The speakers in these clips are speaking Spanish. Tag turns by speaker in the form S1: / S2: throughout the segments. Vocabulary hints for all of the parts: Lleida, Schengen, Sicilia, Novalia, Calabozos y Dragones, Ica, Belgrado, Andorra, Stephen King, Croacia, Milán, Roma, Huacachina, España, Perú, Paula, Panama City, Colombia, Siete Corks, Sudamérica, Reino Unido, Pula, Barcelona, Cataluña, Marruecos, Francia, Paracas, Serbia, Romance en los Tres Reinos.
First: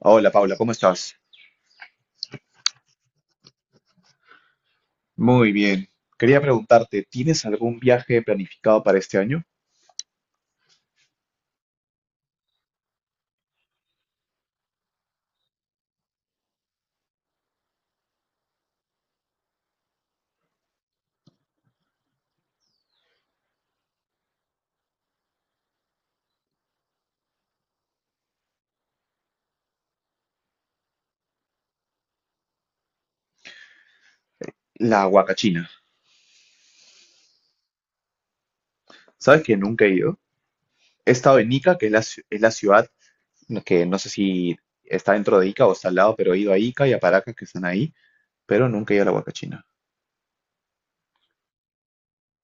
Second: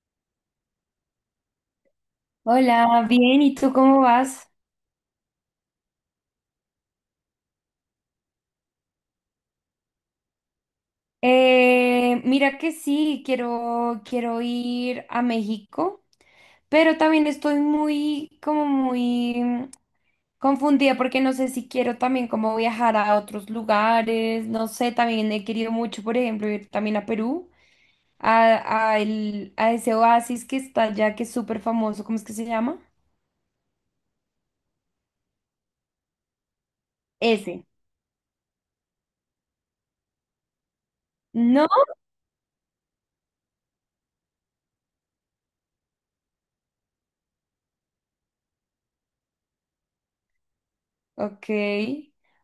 S1: Hola Paula, ¿cómo estás?
S2: Hola, bien, ¿y tú cómo vas?
S1: Muy bien. Quería preguntarte, ¿tienes algún viaje planificado para este año?
S2: Mira que sí, quiero ir a México, pero también estoy muy, como muy confundida porque no sé si quiero también como viajar a otros lugares, no sé, también he querido mucho, por ejemplo, ir también a Perú, a ese oasis que está allá, que es súper famoso, ¿cómo es que se llama?
S1: La Huacachina.
S2: Ese.
S1: ¿Sabes que nunca he ido? He estado en
S2: No.
S1: Ica, que es la ciudad que no sé si está dentro de Ica o está al lado, pero he ido a Ica y a Paracas que están ahí, pero nunca he ido a la Huacachina.
S2: Ok.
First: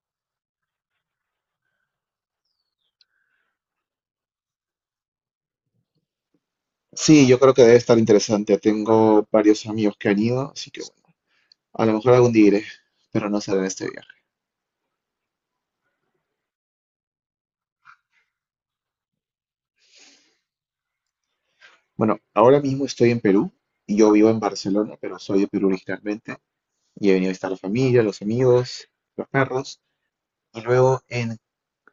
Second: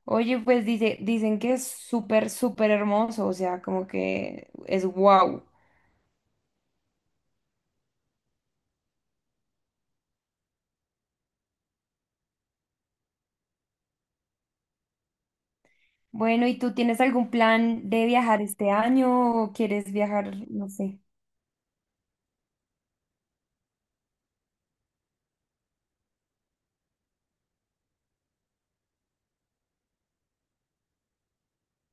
S2: Oye, pues dicen que es súper, súper hermoso, o sea, como que es wow.
S1: Sí, yo creo que debe estar interesante. Tengo varios amigos que han ido, así que bueno, a lo mejor algún día iré, pero no será en este viaje.
S2: Bueno, ¿y tú tienes algún plan de viajar este año o quieres viajar, no sé?
S1: Bueno, ahora mismo estoy en Perú y yo vivo en Barcelona, pero soy de Perú originalmente. Y he venido a visitar la familia, los amigos, los perros. Y luego en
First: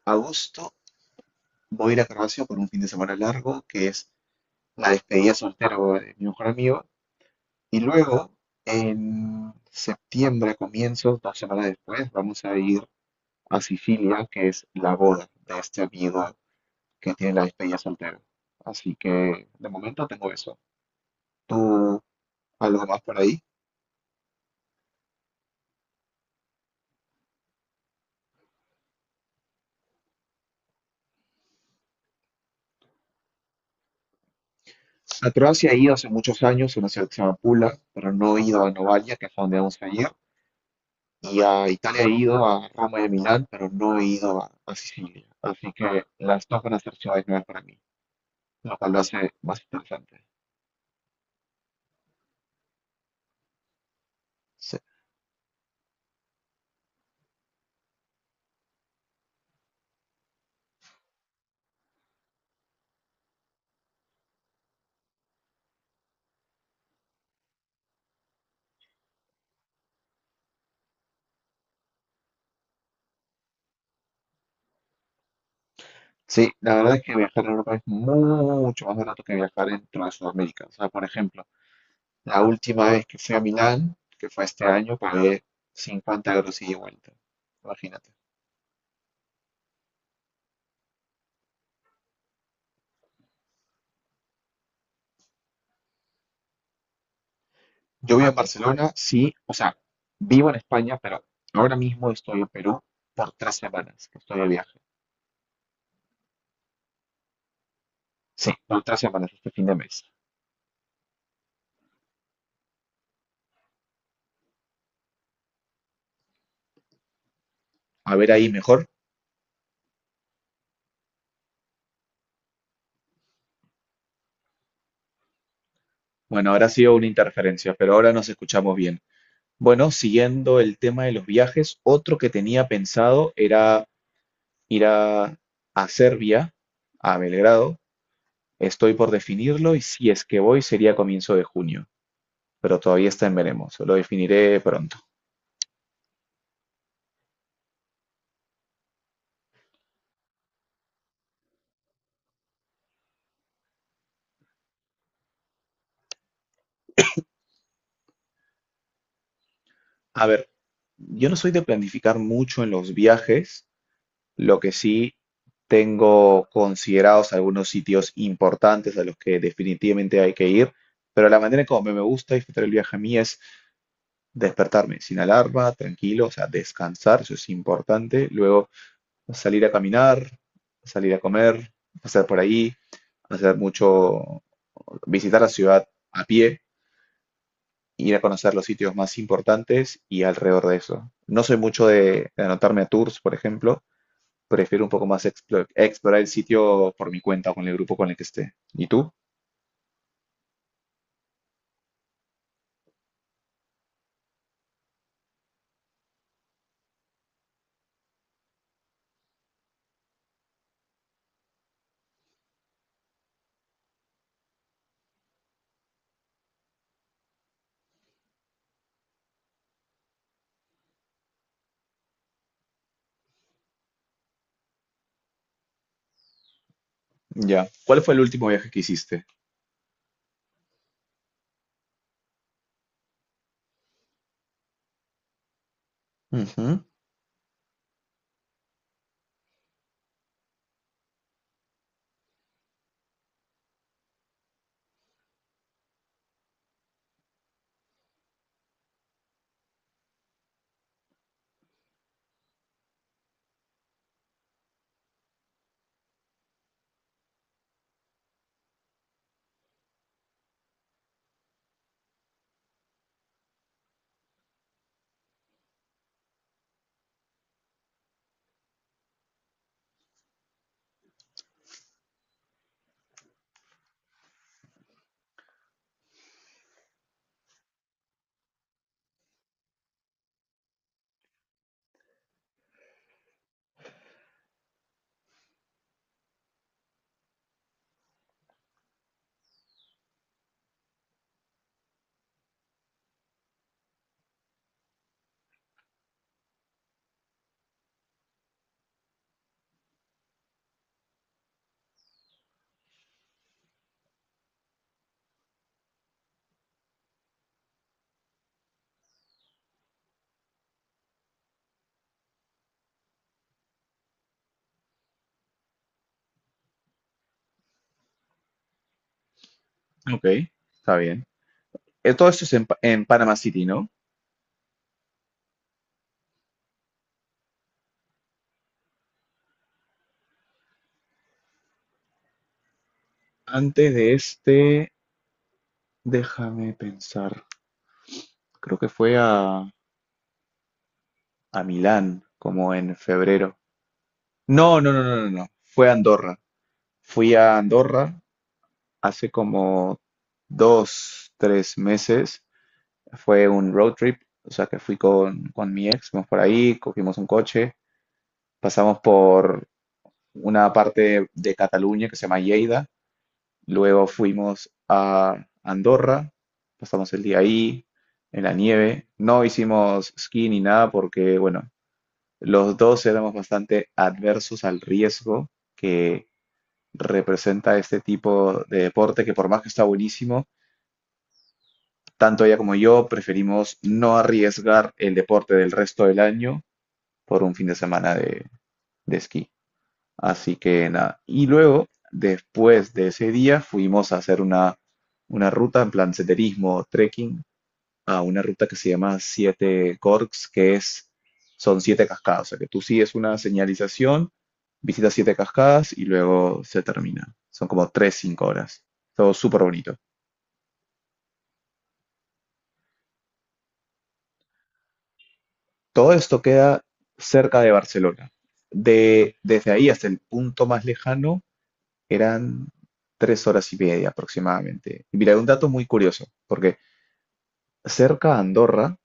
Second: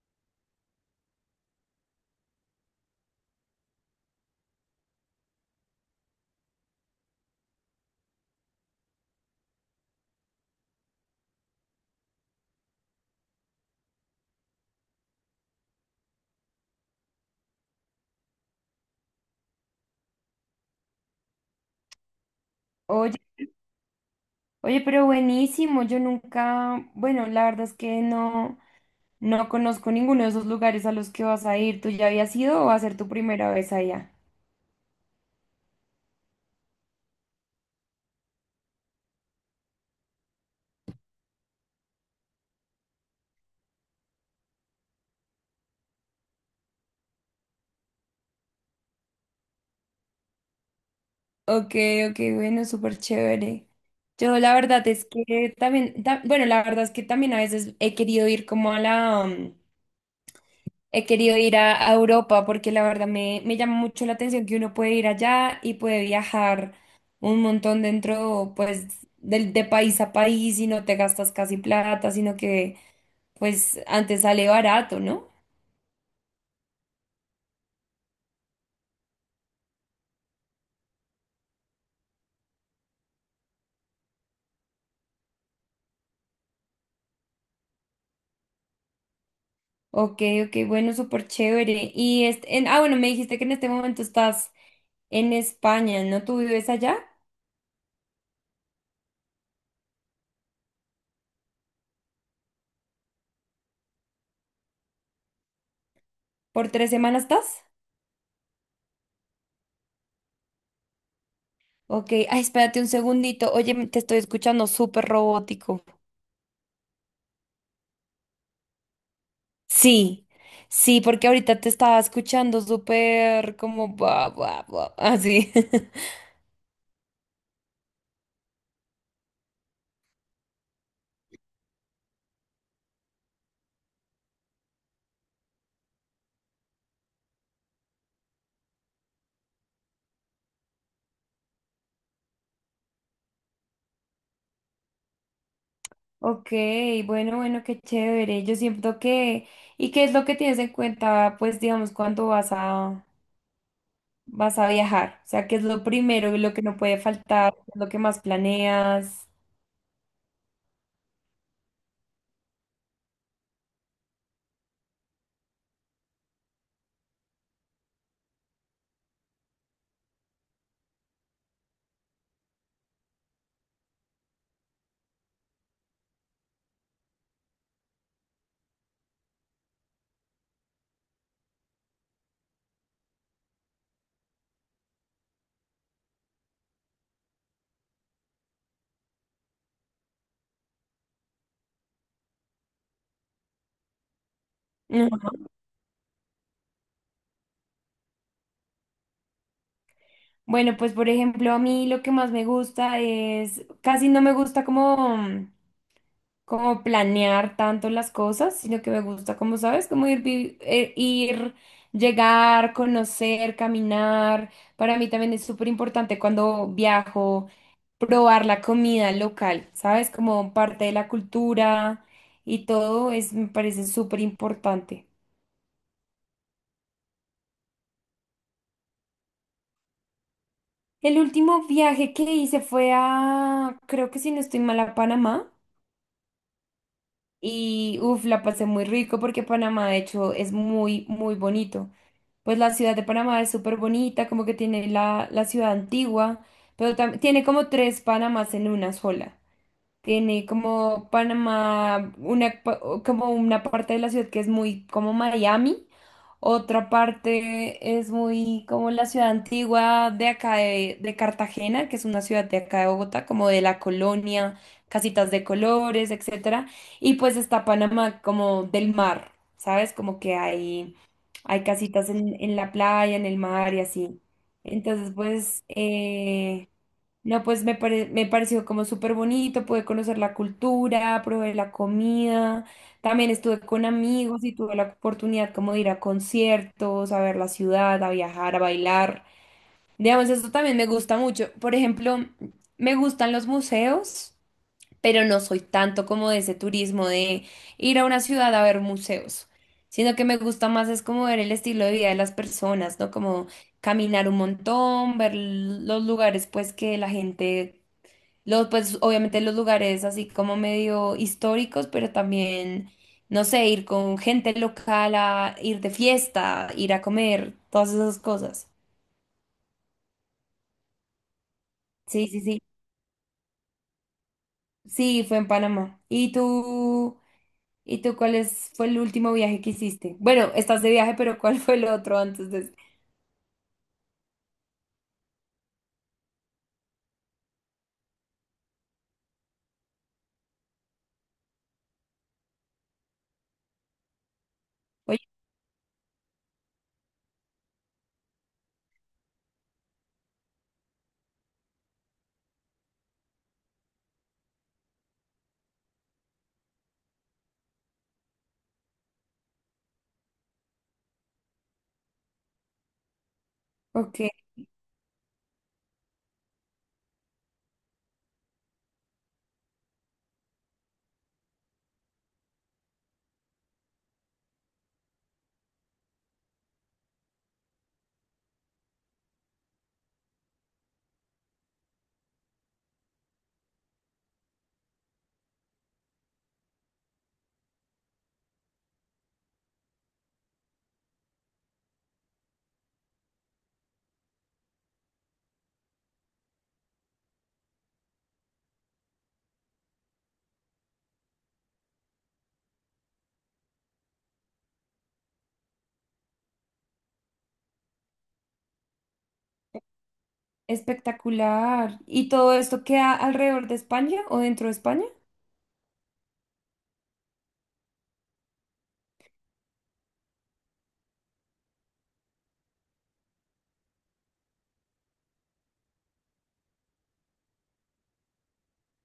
S1: agosto voy a ir a Croacia por un fin de semana largo, que es la despedida soltero de mi mejor amigo. Y luego en septiembre, a comienzos, 2 semanas después, vamos a ir a Sicilia, que es la boda de este amigo que tiene la despedida soltero. Así que de momento tengo eso. ¿Tú algo más
S2: Oye,
S1: por ahí?
S2: oye, pero buenísimo, yo nunca, bueno, la verdad es que no conozco ninguno de esos lugares a los que vas a ir. ¿Tú ya habías ido o va a ser tu primera vez allá?
S1: A Croacia he ido hace muchos años, a una ciudad que se llama Pula, pero no he ido a Novalia, que es a donde vamos a ir. Y a Italia he ido, a Roma y a Milán, pero no he ido a Sicilia. Así que las dos van a ser ciudades nuevas para mí, lo cual lo hace más interesante.
S2: Ok, ok, bueno, súper chévere. Yo la
S1: Sí,
S2: verdad es que también, bueno, la verdad es que también a veces he querido ir como a la, he querido ir a Europa porque la verdad me llama mucho la atención que uno puede ir allá y puede viajar un montón dentro, pues, del de país a país y no te gastas casi plata, sino que, pues, antes sale barato, ¿no?
S1: sí, la verdad es que viajar a Europa es mucho más barato que viajar dentro de Sudamérica. O sea, por ejemplo, la última vez que fui a Milán, que fue este año, pagué 50 euros ida y vuelta. Imagínate.
S2: Ok, ok, bueno, súper chévere. Y, este, bueno, me dijiste que en este momento estás en España, ¿no? ¿Tú vives allá?
S1: Yo vivo en Barcelona, sí, o sea, vivo en España, pero ahora mismo estoy en Perú por 3 semanas que estoy de viaje.
S2: ¿Por tres semanas estás?
S1: Sí, por 3 semanas este fin de mes.
S2: Ok, ay, espérate un segundito. Oye, te estoy escuchando súper robótico.
S1: A ver ahí mejor.
S2: Sí, sí, porque ahorita te estaba escuchando súper como buah, buah, buah, así.
S1: Bueno, ahora ha sido una interferencia, pero ahora nos escuchamos bien. Bueno, siguiendo el tema de los viajes, otro que tenía pensado era ir a Serbia, a Belgrado. Estoy por definirlo y si es que voy sería a comienzo de junio, pero todavía está en veremos, lo definiré pronto.
S2: Ok, bueno, bueno, qué chévere. Yo siento que, ¿y qué es lo que tienes en cuenta, pues, digamos, cuando vas a viajar? O sea, ¿qué es lo primero y lo que no puede faltar? ¿Qué es lo que más planeas?
S1: A ver, yo no soy de planificar mucho en los viajes. Lo que sí, tengo considerados algunos sitios importantes a los que definitivamente hay que ir, pero la manera como me gusta disfrutar el viaje a mí es despertarme sin alarma, tranquilo, o sea, descansar, eso es importante. Luego salir a caminar, salir a comer, pasar por ahí, hacer mucho, visitar la ciudad a pie, ir a conocer los sitios más importantes y alrededor de eso. No soy mucho de anotarme a tours, por ejemplo, prefiero un poco más explorar el sitio por mi cuenta o con el grupo con el que esté. ¿Y tú?
S2: Bueno, pues por ejemplo, a mí lo que más me gusta es, casi no me gusta como, como planear tanto las cosas, sino que me gusta, como sabes, como ir, llegar, conocer, caminar. Para mí también es súper importante cuando viajo, probar la comida local, ¿sabes? Como parte de la cultura y todo, es, me parece súper importante.
S1: Ya. ¿Cuál fue el último viaje que hiciste?
S2: El último viaje que hice fue a, creo que si no estoy mal, a Panamá.
S1: Ujú.
S2: Y uff, la pasé muy rico porque Panamá, de hecho, es muy, muy bonito. Pues la ciudad de Panamá es súper bonita, como que tiene la ciudad antigua, pero tiene como tres Panamás en una sola. Tiene como Panamá, o como una parte de la ciudad que es muy como Miami, otra parte es muy como la ciudad antigua de acá de Cartagena, que es una ciudad de acá de Bogotá, como de la colonia, casitas de colores, etcétera. Y pues está Panamá como del mar, ¿sabes? Como que hay casitas en la playa, en el mar y así. Entonces, no, pues me pareció como súper bonito, pude conocer la cultura, probé la comida, también estuve con amigos y tuve la oportunidad como de ir a conciertos, a ver la ciudad, a viajar, a bailar. Digamos, eso también me gusta mucho. Por ejemplo, me gustan los museos, pero no soy tanto como de ese turismo de ir a una ciudad a ver museos, sino que me gusta más es como ver el estilo de vida de las personas, ¿no? Como caminar un montón, ver los lugares pues que la gente los, pues obviamente los lugares así como medio históricos, pero también, no sé, ir con gente local a ir de fiesta, ir a comer, todas esas cosas.
S1: Ok, está bien. Todo
S2: Sí, sí,
S1: esto es
S2: sí.
S1: en Panama City, ¿no?
S2: Sí, fue en Panamá. ¿Y tú? ¿Y tú fue el último viaje que hiciste? Bueno, estás de viaje, pero ¿cuál fue el otro antes de ese?
S1: Antes de este, déjame pensar. Creo que fue a Milán, como en febrero. No, no, no, no,
S2: Oye,
S1: no, no. Fue a Andorra. Fui a Andorra hace como 2, 3 meses. Fue un road trip, o sea que fui con mi ex, fuimos por ahí, cogimos un coche, pasamos por una parte de Cataluña que se llama Lleida, luego
S2: ok,
S1: fuimos a Andorra, pasamos el día ahí, en la nieve, no hicimos ski ni nada porque, bueno, los dos éramos bastante adversos al riesgo que representa este tipo de deporte, que por más que está buenísimo, tanto ella como yo preferimos no arriesgar el deporte del resto del año por un fin de semana de esquí. Así que nada. Y luego, después de ese día, fuimos a hacer una ruta en plan senderismo, trekking, a una ruta que se llama Siete Corks, son siete cascadas. O sea, que tú sigues una señalización, visitas siete cascadas y luego se termina. Son como 3, 5 horas. Todo súper bonito.
S2: espectacular. ¿Y todo esto queda alrededor de España o dentro de España?
S1: Todo esto queda cerca de Barcelona. Desde ahí hasta el punto más lejano. Eran 3 horas y media aproximadamente. Y mira, un dato muy curioso, porque cerca a Andorra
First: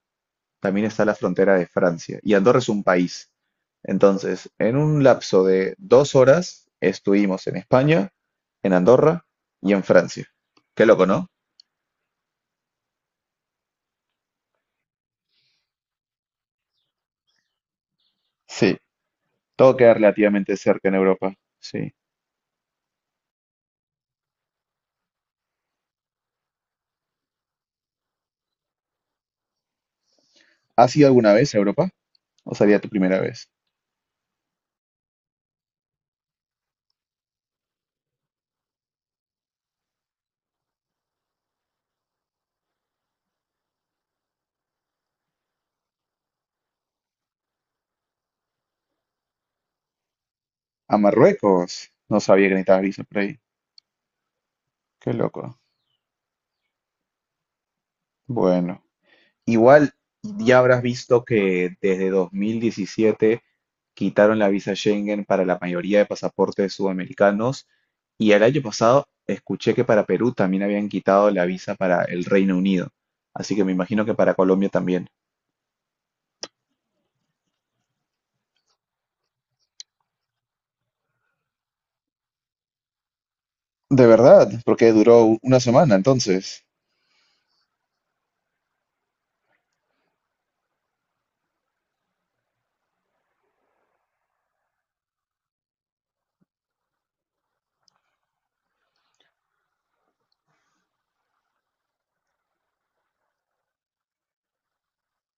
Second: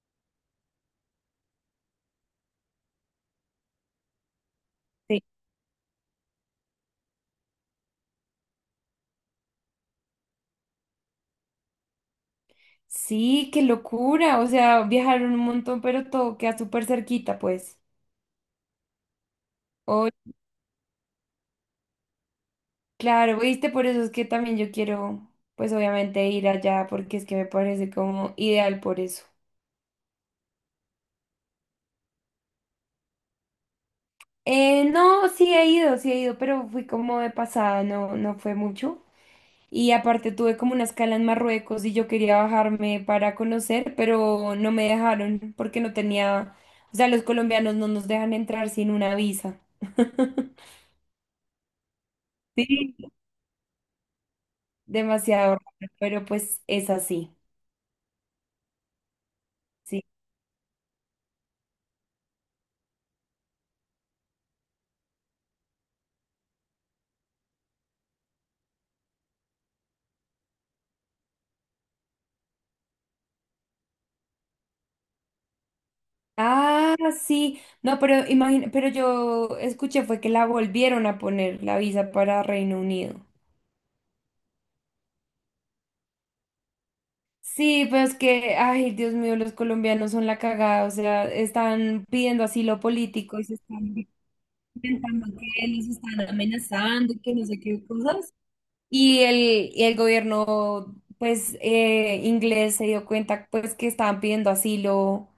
S1: también está la frontera de Francia, y Andorra es un país. Entonces, en un lapso de 2 horas estuvimos en España, en Andorra y en Francia. Qué loco, ¿no?
S2: Sí, qué locura. O sea, viajaron un montón, pero todo queda súper cerquita, pues.
S1: Sí, todo queda
S2: Oh,
S1: relativamente cerca en Europa. Sí.
S2: claro, viste, por eso es que también yo quiero, pues obviamente ir allá, porque es que me parece como ideal por eso.
S1: ¿Has ido alguna vez a Europa? ¿O sería tu primera vez?
S2: No, sí he ido, pero fui como de pasada, no, no fue mucho. Y aparte tuve como una escala en Marruecos y yo quería bajarme para conocer, pero no me dejaron porque no tenía, o sea, los colombianos no nos dejan entrar sin una visa.
S1: A Marruecos. No sabía que necesitabas visa
S2: Sí.
S1: por ahí. Qué
S2: Demasiado
S1: loco.
S2: raro, pero pues es así,
S1: Bueno. Igual
S2: sí.
S1: ya habrás visto que desde 2017 quitaron la visa Schengen para la mayoría de pasaportes sudamericanos y el año pasado escuché que para Perú también habían quitado la visa para el Reino Unido. Así que me imagino que para Colombia también.
S2: Ah, sí, no, pero imagina, pero yo escuché fue que la volvieron a poner la visa para Reino Unido.
S1: De verdad, porque duró una semana entonces.
S2: Sí, pero es que, ay, Dios mío, los colombianos son la cagada, o sea, están pidiendo asilo político y se están inventando que los están amenazando, que no sé qué cosas. Y el, y el gobierno, pues, inglés se dio cuenta, pues, que estaban pidiendo asilo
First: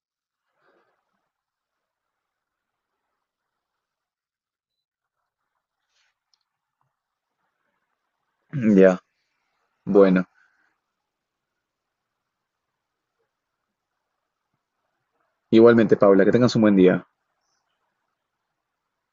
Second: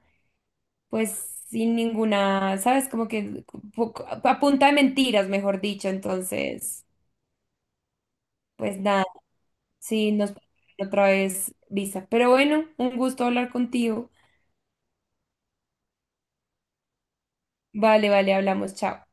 S2: pues sin ninguna, ¿sabes? Como que a punta de mentiras, mejor dicho. Entonces, pues
S1: Ya,
S2: nada, sí,
S1: bueno.
S2: nos otra vez visa. Pero bueno, un gusto hablar contigo.
S1: Igualmente, Paula, que tengas un buen día.
S2: Vale, vale, hablamos, chao.